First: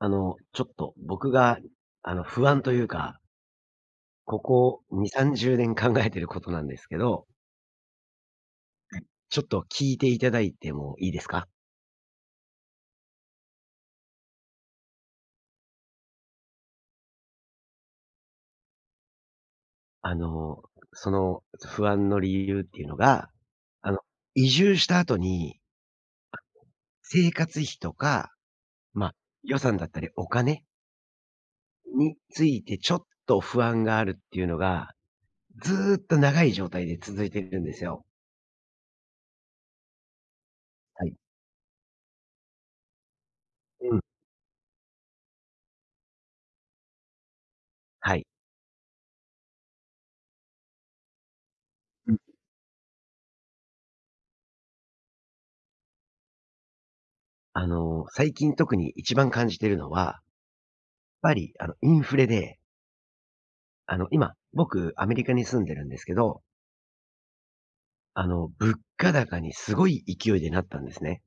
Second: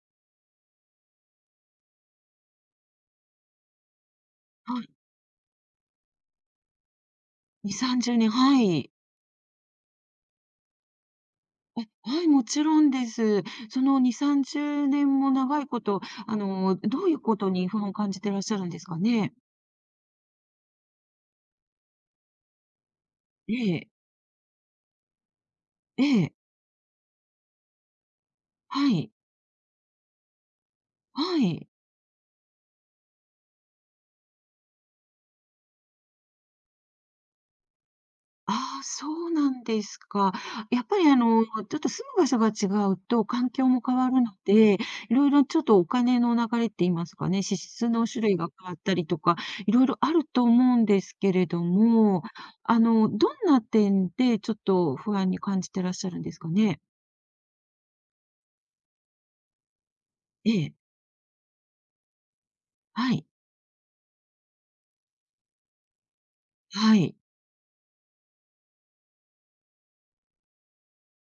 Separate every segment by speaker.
Speaker 1: ちょっと僕が、不安というか、こ
Speaker 2: は
Speaker 1: こ
Speaker 2: い、
Speaker 1: 2、30年考えてることなんですけど、
Speaker 2: 2、30年、はい。
Speaker 1: ちょっと聞いていただいてもいいですか？
Speaker 2: はい、もちろんです。その2、30年も長いこと、どういうことに不安を感じてらっしゃるんですかね？
Speaker 1: あの、その不安の理由っていうのが、
Speaker 2: ええ、
Speaker 1: あの、移住した後に
Speaker 2: ええ、
Speaker 1: 生活費とか、
Speaker 2: は
Speaker 1: ま、
Speaker 2: い、
Speaker 1: 予算だったりお金
Speaker 2: はい。
Speaker 1: についてちょっと不安があるっていうのが、ずっと長い状態で続いてるんですよ。
Speaker 2: ああ、そうなんですか。やっぱ
Speaker 1: は
Speaker 2: り
Speaker 1: い。
Speaker 2: ちょっと住む場所が違うと環境も
Speaker 1: う
Speaker 2: 変
Speaker 1: ん。
Speaker 2: わるので、いろいろちょっとお金の流れって言いますかね、支出の
Speaker 1: は
Speaker 2: 種
Speaker 1: い。
Speaker 2: 類が変わったりとか、いろいろあると思うんですけれど
Speaker 1: うん。
Speaker 2: も、どんな点でちょっと不安に感じてらっしゃるんですかね？
Speaker 1: 最近特に一番感じてるのは
Speaker 2: ええ、
Speaker 1: ぱり、インフレで、
Speaker 2: はい、
Speaker 1: 今、僕、アメリカに住んでるんですけど、
Speaker 2: はい。
Speaker 1: 物価高にすごい勢いでなったんですね。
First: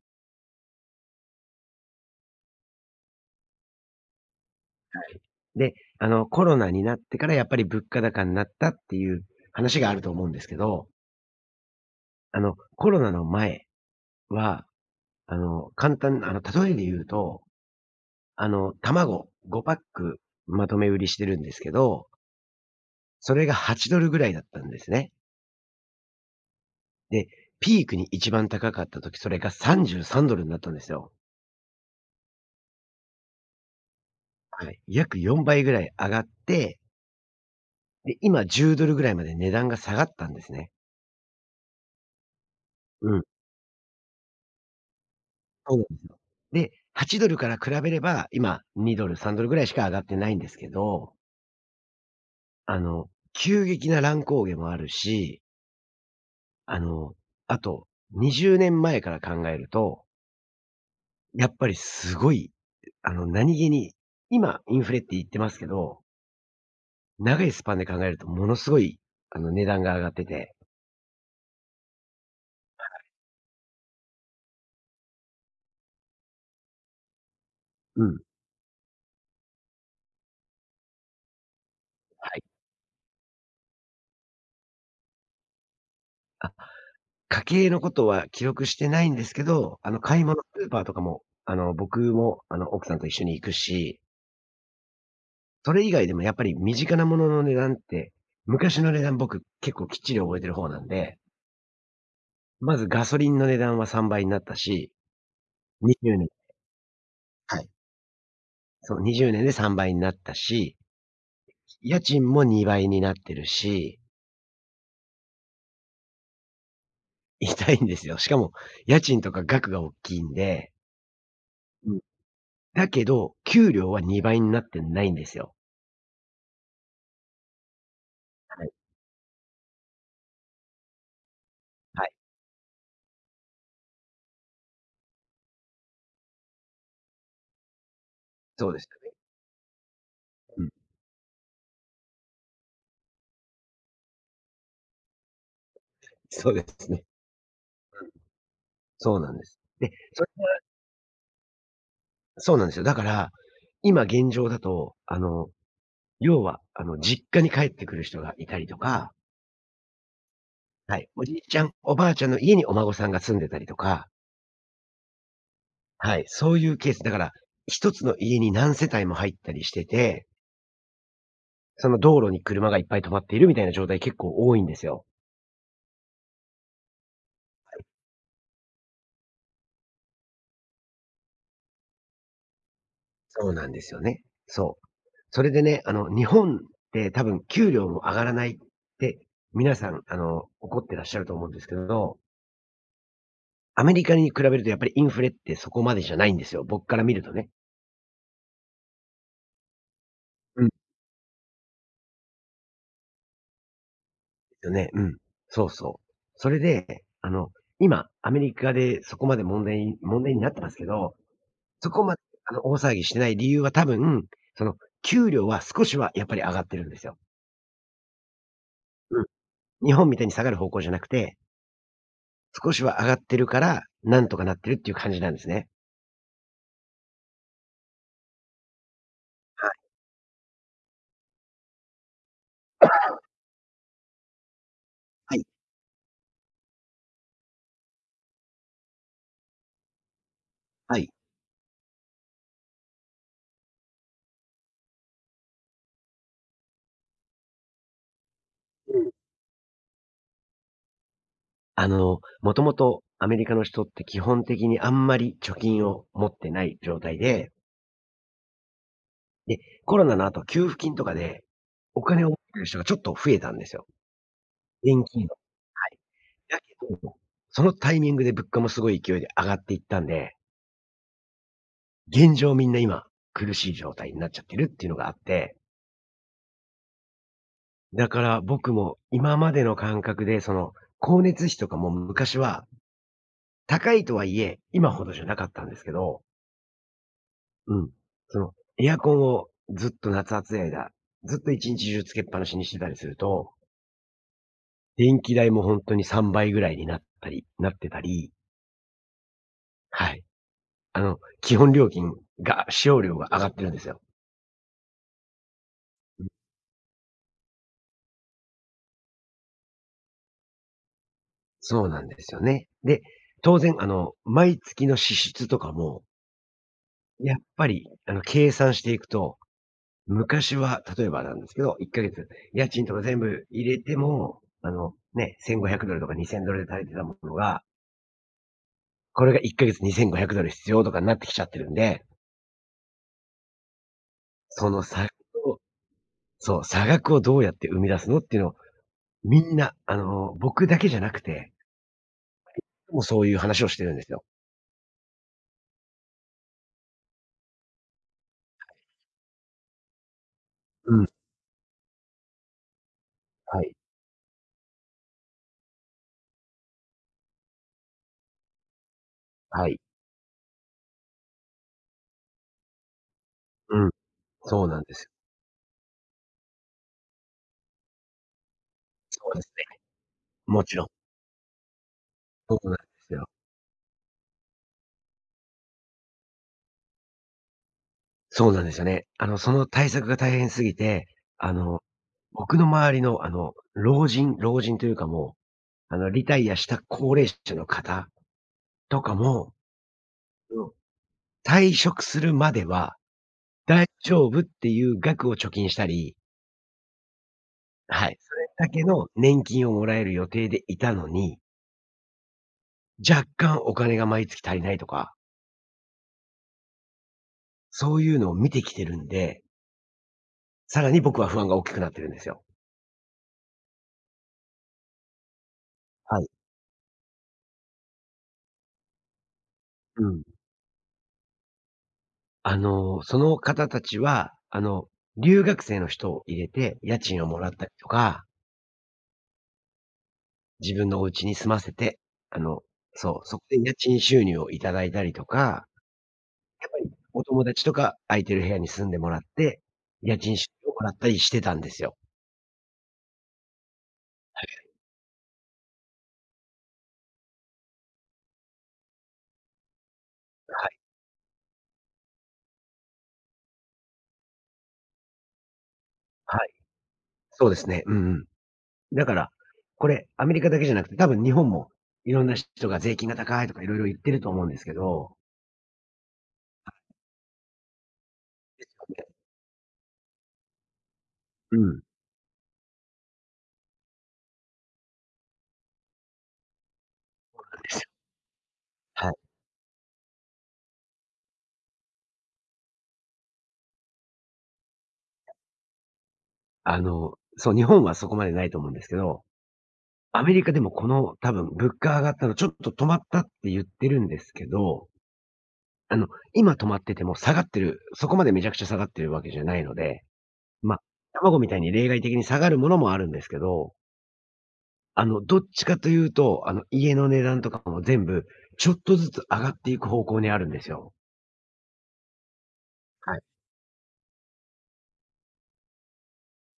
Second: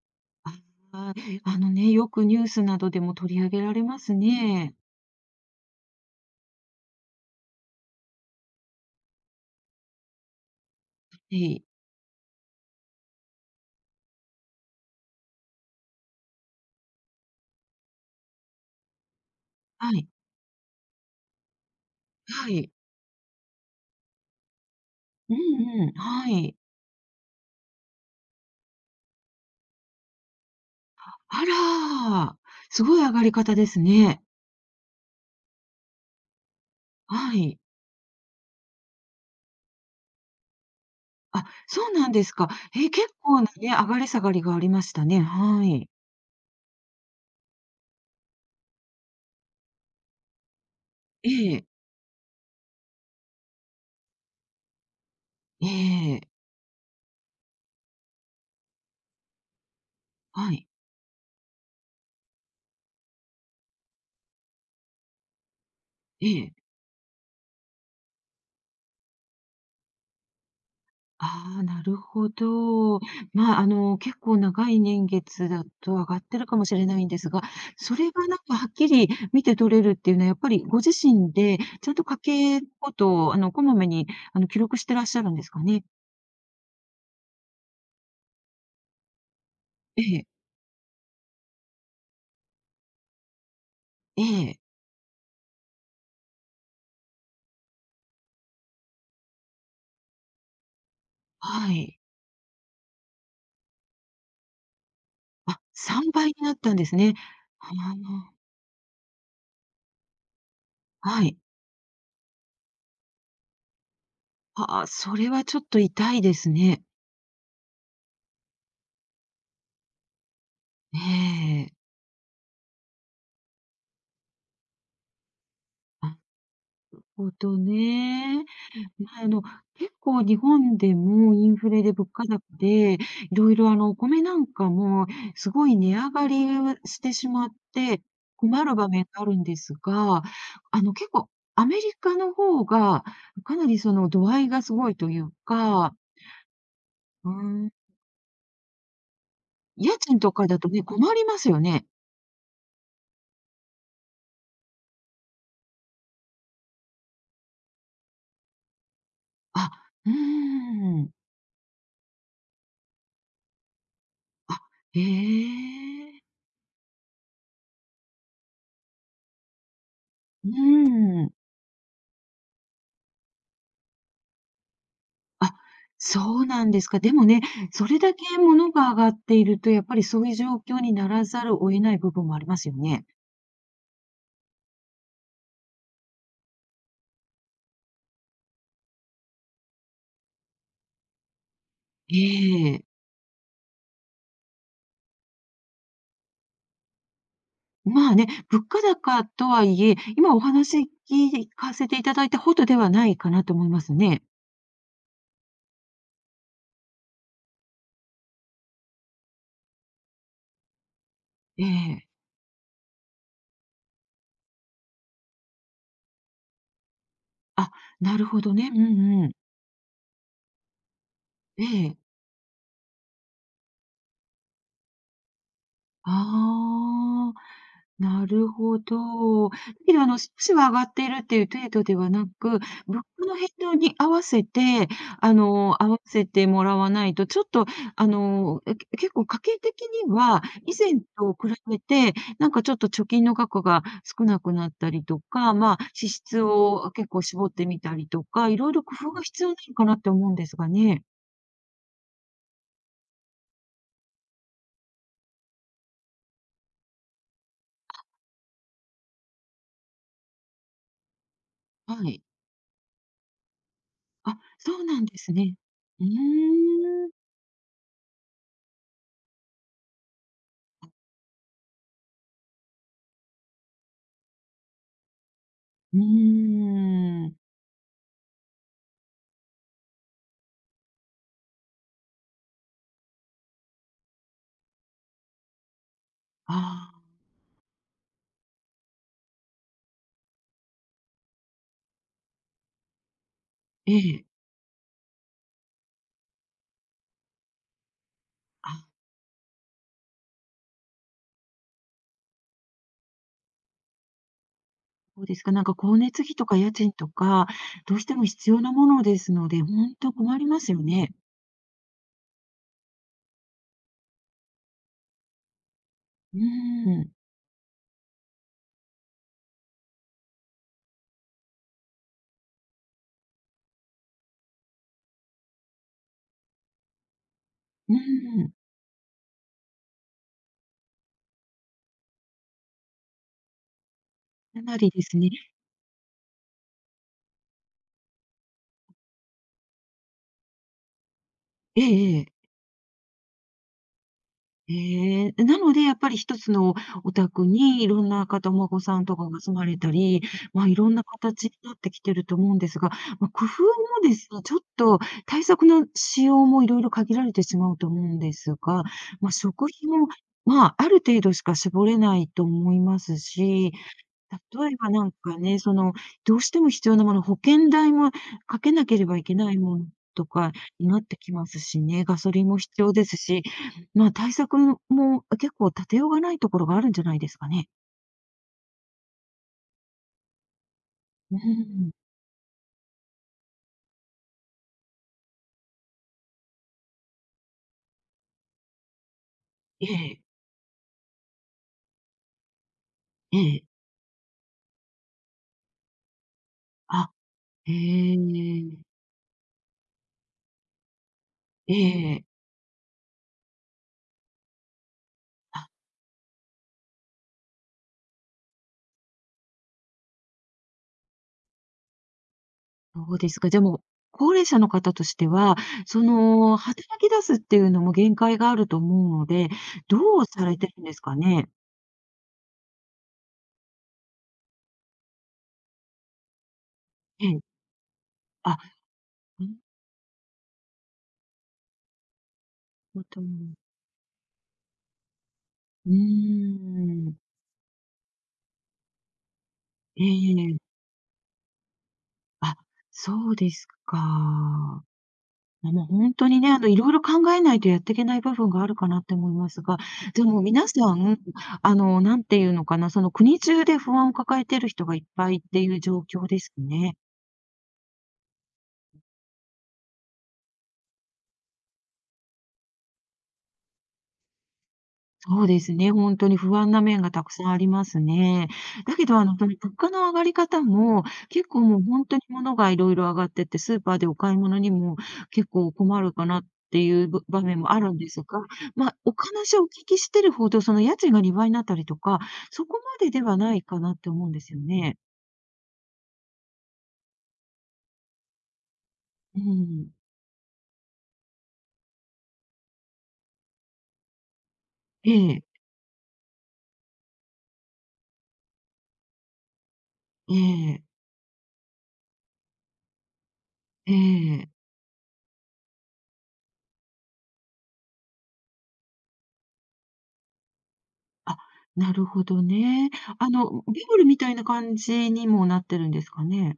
Speaker 2: ああ、あのね、よくニュースなどでも取り上げられますね。
Speaker 1: はい。で、コロナになってからやっぱり物価高になったっていう話があると思うんですけど、
Speaker 2: ええ、
Speaker 1: コロナの前は、簡単例えで言うと、卵5
Speaker 2: は
Speaker 1: パ
Speaker 2: い、
Speaker 1: ックまとめ売りしてるんですけど、
Speaker 2: はい。
Speaker 1: それが $8 ぐらいだったんですね。
Speaker 2: うんうん、はい。
Speaker 1: で、ピークに一番高かった時、それが $33 になったんですよ。
Speaker 2: あら、すごい上がり方ですね。
Speaker 1: はい。約4倍ぐらい上がって、
Speaker 2: はい。
Speaker 1: で、今 $10 ぐらいまで値段が下がったんですね。
Speaker 2: あ、そうなんですか。え、結
Speaker 1: うん。
Speaker 2: 構なね、上がり下がりがありましたね。は
Speaker 1: そうなん
Speaker 2: い。
Speaker 1: ですよ。で、$8から比べれば、今 $2、$3 ぐらいしか上がってないんですけど、
Speaker 2: ええ、
Speaker 1: 急激な乱高下もあるし、
Speaker 2: ええ、
Speaker 1: あの、あと20年前から考えると、
Speaker 2: はい、
Speaker 1: やっぱりすごい、何気に、今インフレって言ってますけど、
Speaker 2: ええ。
Speaker 1: 長いスパンで考えるとものすごい、値段が上がってて。
Speaker 2: ああ、なるほど。まあ、結構長い年月だと上がってるかもしれないんですが、そ
Speaker 1: う
Speaker 2: れ
Speaker 1: ん。
Speaker 2: がなんかはっきり見て取れるっていうのは、やっぱりご自身でちゃんと家
Speaker 1: はい。
Speaker 2: 計のことを、こまめに、記録してらっしゃるんですかね？
Speaker 1: 家計のことは記録してないんですけど、
Speaker 2: え
Speaker 1: 買い
Speaker 2: え、
Speaker 1: 物スーパーとかも、僕も、奥さんと一緒に行くし、
Speaker 2: ええ、
Speaker 1: それ以外でもやっぱり身近なものの値段って、昔の値段僕結構きっちり覚えてる方なんで、
Speaker 2: はい。
Speaker 1: まずガソリンの値段は3倍になったし、
Speaker 2: あ、3
Speaker 1: 20
Speaker 2: 倍
Speaker 1: 年
Speaker 2: になったんですね。
Speaker 1: はい。
Speaker 2: はあ、
Speaker 1: そう、20年で3倍になったし、
Speaker 2: はい。
Speaker 1: 家賃も2倍になってるし、
Speaker 2: ああ、それはちょっと痛いですね。
Speaker 1: 痛いんですよ。しかも家賃とか額が大きいんで、
Speaker 2: ええ。
Speaker 1: うん。だけど、給料は2倍になってないんですよ。
Speaker 2: なるほどね。
Speaker 1: はい。
Speaker 2: まあ、結構日本でもインフレで
Speaker 1: は
Speaker 2: 物
Speaker 1: い、
Speaker 2: 価高で、いろいろお米なんかもすごい値上がりをしてしまって、困
Speaker 1: そう
Speaker 2: る
Speaker 1: で
Speaker 2: 場
Speaker 1: す
Speaker 2: 面
Speaker 1: よね。
Speaker 2: があるんですが、結構アメリカの方が、かなりその度合いがすごいというか、
Speaker 1: そうですね。
Speaker 2: うん、
Speaker 1: そうなんです。で、
Speaker 2: 家賃
Speaker 1: それ
Speaker 2: と
Speaker 1: で
Speaker 2: かだとね、困りますよね。
Speaker 1: そうなんですよ。だから、今現状だと、要は、実家に帰ってくる人がいたりとか、
Speaker 2: あ、う
Speaker 1: は
Speaker 2: ー
Speaker 1: い、
Speaker 2: ん。
Speaker 1: おじいちゃん、おばあちゃんの家にお孫さんが住んでたりとか、
Speaker 2: あ、へ
Speaker 1: は
Speaker 2: え。
Speaker 1: い、そういうケース、だから、一つの家に何世帯も入ったりしてて、
Speaker 2: うーん。
Speaker 1: その道路に車がいっぱい止まっているみたいな状態結構多いんですよ。
Speaker 2: あ、そうなんですか。でもね、それだけ物が上がっていると、やっぱりそういう状況にならざるを得ない部分もありますよね。
Speaker 1: そうなんですよね。そう。それでね、日本って多分給料も上がらないって、皆さん、怒ってらっしゃると思うんですけど、
Speaker 2: ええ。
Speaker 1: アメリカに比べるとやっぱりインフレってそこまでじゃないんですよ、僕から見るとね。
Speaker 2: まあね、物価高とはいえ、今お
Speaker 1: うん。で
Speaker 2: 話聞かせていただいたほどではないかなと思いますね。
Speaker 1: すよね、うん。そうそう。それで、今、アメリカでそこまで問題になってますけど、
Speaker 2: え
Speaker 1: そこ
Speaker 2: え。
Speaker 1: まで、大騒ぎしてない理由は多分、その、給料は少しはやっぱり上がってるんですよ。
Speaker 2: あ、なるほどね。う
Speaker 1: う
Speaker 2: ん
Speaker 1: ん。
Speaker 2: うん。
Speaker 1: 日本みたいに下がる方向じゃなくて、
Speaker 2: ええ。
Speaker 1: 少しは上がってるから、なんとかなってるっていう感じなんですね。
Speaker 2: ああ。なるほど。だ
Speaker 1: はい。
Speaker 2: けど、少しは上がっているっていう程度ではなく、物価の変動に合わせて、
Speaker 1: はい。
Speaker 2: 合わせてもらわないと、ちょっと、結構家計的には、以前
Speaker 1: はい。
Speaker 2: と比べて、なんかちょっと貯金の額が少なくなったりとか、まあ、支出を結構絞ってみたりとか、いろいろ工
Speaker 1: うん。
Speaker 2: 夫が必要なのかなって思うんですがね。
Speaker 1: もともとアメリカの人って基本的にあんまり貯金を持ってない状態で、コロナの後、給付金とかで、
Speaker 2: は
Speaker 1: お
Speaker 2: い。
Speaker 1: 金を持ってる人がちょっと増えたんですよ。
Speaker 2: あ、そうな
Speaker 1: 現
Speaker 2: んで
Speaker 1: 金を。
Speaker 2: すね。
Speaker 1: はい。
Speaker 2: う
Speaker 1: だけ
Speaker 2: ー
Speaker 1: ど、
Speaker 2: ん。
Speaker 1: そのタイミングで物価もすごい勢いで上がっていったんで、現状みんな今、苦しい状態になっちゃってるっていうのがあって、
Speaker 2: うーん。
Speaker 1: だから僕も今までの感覚で、その、光熱費とかも昔は、高いとはいえ、今ほどじゃなかったんですけど、
Speaker 2: ああ、
Speaker 1: うん。その、エアコンをずっと夏暑い間、ずっと一日中つけっぱなしにしてたりすると
Speaker 2: ええ。
Speaker 1: 電気代も本当に3倍ぐらいになったりなってたり、
Speaker 2: あ、
Speaker 1: はい。基本料金が使用料が上がってるんですよ。
Speaker 2: そうですか。なんか光熱費とか家賃とか、どうしても必要なものですので、本当困りますよね。
Speaker 1: そうなんですよね。で、当然毎月の支出とかも、
Speaker 2: うーん、
Speaker 1: やっぱり計算していくと、昔は例えばなんですけど、1ヶ月家賃とか全部入れても、ね、$1500 とか $2000 で足りてたものが、
Speaker 2: うーん、
Speaker 1: これが1ヶ月 $2500 必要とかになってきちゃってるんで、
Speaker 2: か
Speaker 1: そ
Speaker 2: な
Speaker 1: の
Speaker 2: りで
Speaker 1: 差
Speaker 2: すね。
Speaker 1: をそう、差額をどうやって生み出すのっていうのみんな、僕だけじゃなくて、
Speaker 2: ええええ。
Speaker 1: もうそういう話をしてるんですよ。
Speaker 2: ええ、なのでやっぱり一つのお宅にいろんな方、お孫さんとかが住まれたり、ま、いろ
Speaker 1: う
Speaker 2: んな
Speaker 1: ん。
Speaker 2: 形になってきてると思うんですが、まあ、工
Speaker 1: は
Speaker 2: 夫
Speaker 1: い。
Speaker 2: もですね、ちょっと対策の仕様もいろいろ限られてしまうと思うんですが、ま、食
Speaker 1: はい。
Speaker 2: 費も、まあ、ある程度しか絞れないと思いますし
Speaker 1: うん。そう
Speaker 2: 例え
Speaker 1: なん
Speaker 2: ば
Speaker 1: で
Speaker 2: な
Speaker 1: すよ。
Speaker 2: んかね、その、どうしても必要なもの、保険代もかけなければい
Speaker 1: そう
Speaker 2: け
Speaker 1: です
Speaker 2: ない
Speaker 1: ね。
Speaker 2: ものとか
Speaker 1: もちろん。
Speaker 2: になってきますしね、ガソリン
Speaker 1: そ
Speaker 2: も
Speaker 1: うなんで
Speaker 2: 必要で
Speaker 1: す
Speaker 2: す
Speaker 1: よ。
Speaker 2: し、まあ、対策も結構立てようがないところがあるんじゃないですかね。
Speaker 1: そうなんですよね。その対策が大変すぎて、
Speaker 2: う
Speaker 1: あの、
Speaker 2: ん。
Speaker 1: 僕の周りの、老人というかもう、リタイアした高齢者の方とかも、
Speaker 2: ええ、
Speaker 1: うん、退職するまでは
Speaker 2: ええ。
Speaker 1: 大丈夫っていう額を貯金したり、
Speaker 2: あ、
Speaker 1: は
Speaker 2: え
Speaker 1: い、それだけ
Speaker 2: え。
Speaker 1: の年金をもらえる予定でいたのに
Speaker 2: ええ。
Speaker 1: 若干お金が毎月足りないとか、
Speaker 2: あ、
Speaker 1: そういうのを見てきてるんで、さらに僕は不安が大きくなってるんですよ。
Speaker 2: そうですか。でも、高齢者の方としては、そ
Speaker 1: はい。
Speaker 2: の、働き出すっていうのも限界があると思うので、ど
Speaker 1: うん。
Speaker 2: うされてるんですかね？
Speaker 1: その方たちは、留学生の人を入れて、家賃
Speaker 2: え
Speaker 1: をも
Speaker 2: え。
Speaker 1: らったりとか、
Speaker 2: あ、うん、
Speaker 1: 自分のお家に住ませて、あの、
Speaker 2: ほ
Speaker 1: そう、そこ
Speaker 2: に。
Speaker 1: で家賃収入をいただいたりとか、
Speaker 2: う
Speaker 1: やっぱり
Speaker 2: ーん。
Speaker 1: お友達とか空いてる部屋に住んでもらって、家賃収
Speaker 2: え
Speaker 1: 入をも
Speaker 2: え、
Speaker 1: らったりしてたんですよ。
Speaker 2: あ、そうですか。ま、もうほんとにね、いろいろ考えないとやってけない部分があるかなって思いますが、でも
Speaker 1: は
Speaker 2: 皆
Speaker 1: い。
Speaker 2: さん、なんていうのかな、その国中で不安を抱えてる人がいっぱいっていう状況
Speaker 1: は
Speaker 2: で
Speaker 1: い。
Speaker 2: すね。
Speaker 1: そうですね。うんうん。だから、これ、アメリカだけじゃなくて、多分日本もいろんな人が税金が高いとかいろいろ言ってると思うんですけど。
Speaker 2: そうですね、本当に不安な面がたくさんありますね。
Speaker 1: ですよ
Speaker 2: だ
Speaker 1: ね。
Speaker 2: けど、その物価の上がり方も、結
Speaker 1: う
Speaker 2: 構
Speaker 1: ん。な
Speaker 2: もう
Speaker 1: ん
Speaker 2: 本当に物がいろいろ上がってって、スーパーでお買い物にも結構困るかなっていう場面
Speaker 1: で
Speaker 2: もあ
Speaker 1: す
Speaker 2: る
Speaker 1: よ。
Speaker 2: んですが、まあ、
Speaker 1: は
Speaker 2: お
Speaker 1: い。
Speaker 2: 話をお聞きしてるほど、その家賃が2倍になったりとか、そこまでではないかなって思うんですよね。
Speaker 1: そう、日本はそこまでないと思うんですけど、
Speaker 2: うん。
Speaker 1: アメリカでもこの多分物価上がったのちょっと止まったって言ってるんですけど、
Speaker 2: ええ、
Speaker 1: あの、今止まってても下がってる、そこまでめちゃくちゃ下がってるわけじゃないので、
Speaker 2: え
Speaker 1: ま、
Speaker 2: え、
Speaker 1: 卵みたいに例外的に下がるものもあるんですけど、
Speaker 2: ええ。
Speaker 1: どっちかというと、家の値段とかも全部、ちょっとずつ上がっていく方向にあるんですよ。
Speaker 2: あ、なるほどね。
Speaker 1: はい。
Speaker 2: バブルみたいな感じにもなってるんですかね？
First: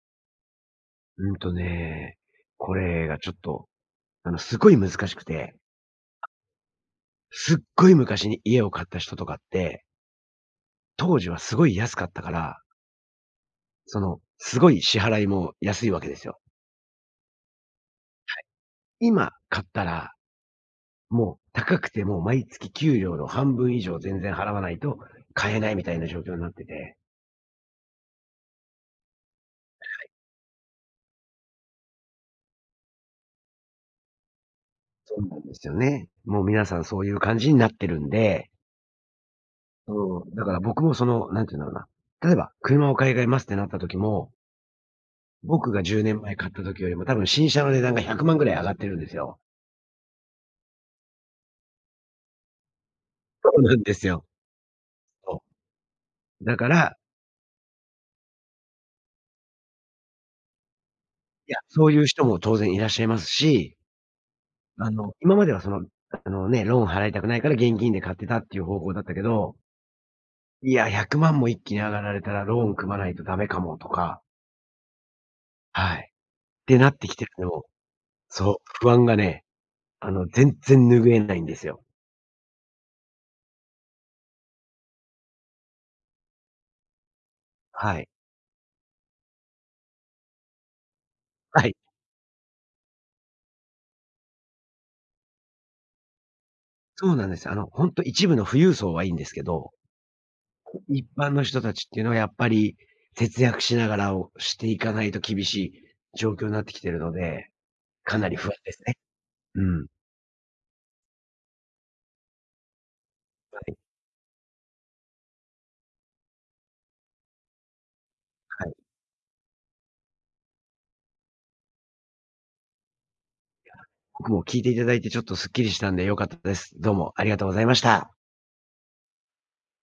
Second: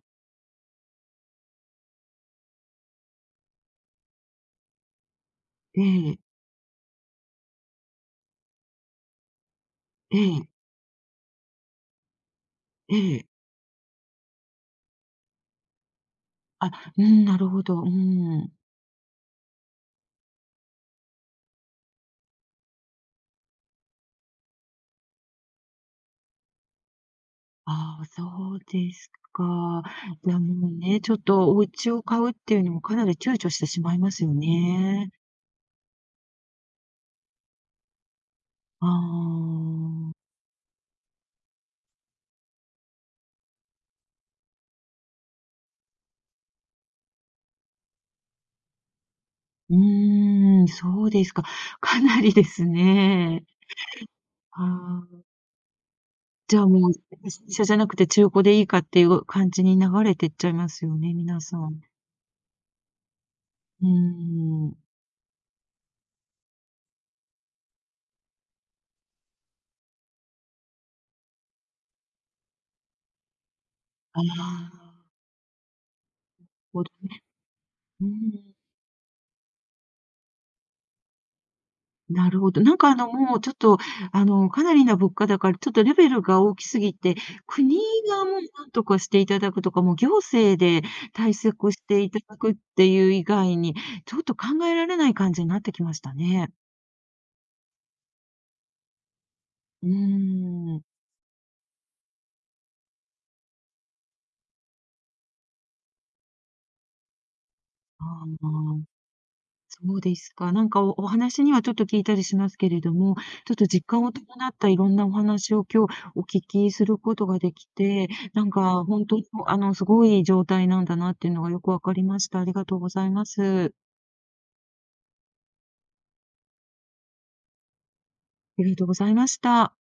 Speaker 1: うんとね、これがちょっと、すごい難しくて、
Speaker 2: ええ、
Speaker 1: すっごい昔に家を買った人とかって、
Speaker 2: ええ。
Speaker 1: 当時はすごい安かったから、
Speaker 2: ええ。
Speaker 1: その、すごい支払いも安いわけですよ。
Speaker 2: あ、うん、なるほど。うん。
Speaker 1: 今買ったら、もう高くても毎月給料の半分以上全然払わないと買えないみたいな状況になってて。
Speaker 2: ああ、そうですか。いや、もうね、ちょっとお家を買うっていうのもかなり躊躇してしまいますよね。
Speaker 1: そうなんですよね。もう皆さんそういう感じになってるんで、
Speaker 2: あ
Speaker 1: そ
Speaker 2: あ。
Speaker 1: う、だから僕もその、なんていうんだろうな、例えば車を買い替えますってなった時も、僕が10年前買った時よりも多分新車の値段が100万ぐらい上がってるんですよ。
Speaker 2: うーん、そうですか。かなりですね。
Speaker 1: そうなんですよ。
Speaker 2: ああ。
Speaker 1: そう。だ
Speaker 2: じゃ
Speaker 1: か
Speaker 2: あもう、
Speaker 1: ら、
Speaker 2: 新車じゃなくて中古でいいかっていう感じに流れてっちゃいますよね、皆
Speaker 1: いや、
Speaker 2: さん。
Speaker 1: そういう人も当然いらっしゃいますし、
Speaker 2: うーん。
Speaker 1: 今まではその、ローン払いたくないから現金で買ってたっていう方向だったけど、いや、100万も一気に上がられたらローン組まないとダメかもと
Speaker 2: あ
Speaker 1: か、
Speaker 2: あ、なる
Speaker 1: はい。って
Speaker 2: ほ
Speaker 1: な
Speaker 2: ど
Speaker 1: ってき
Speaker 2: ね。
Speaker 1: てるの、
Speaker 2: う
Speaker 1: そ
Speaker 2: ん。
Speaker 1: う、不安がね、全然拭えないんですよ。
Speaker 2: なるほど。なんかもうちょっと、かなりな物価だから、ちょっとレベルが大きすぎて、国
Speaker 1: はい。
Speaker 2: がもうなんとかしていただくとか、もう行政で対
Speaker 1: は
Speaker 2: 策
Speaker 1: い。
Speaker 2: していただくっていう以外に、ちょっと考えられない感じになってきましたね。
Speaker 1: そうなんです。ほんと一部の富裕層はいいんですけど、
Speaker 2: うーん。
Speaker 1: 一般の人たちっていうのはやっぱり節約しながらをしていかないと厳しい状況になってきてるので、
Speaker 2: あ
Speaker 1: かなり不安で
Speaker 2: あ。
Speaker 1: すね。うん。は
Speaker 2: そうですか。なんかお話にはちょっと聞いたりしますけれども、ちょっと
Speaker 1: い、
Speaker 2: 実感を伴ったいろんなお話を今日お聞きすることができて、なん
Speaker 1: はい。
Speaker 2: か本当にすごい状態なんだなっていうのがよくわかりました。ありがとうございます。
Speaker 1: 僕も聞いていただいてちょっとすっきりしたんで良かったです。どうもありがとうございました。
Speaker 2: ありがとうございました。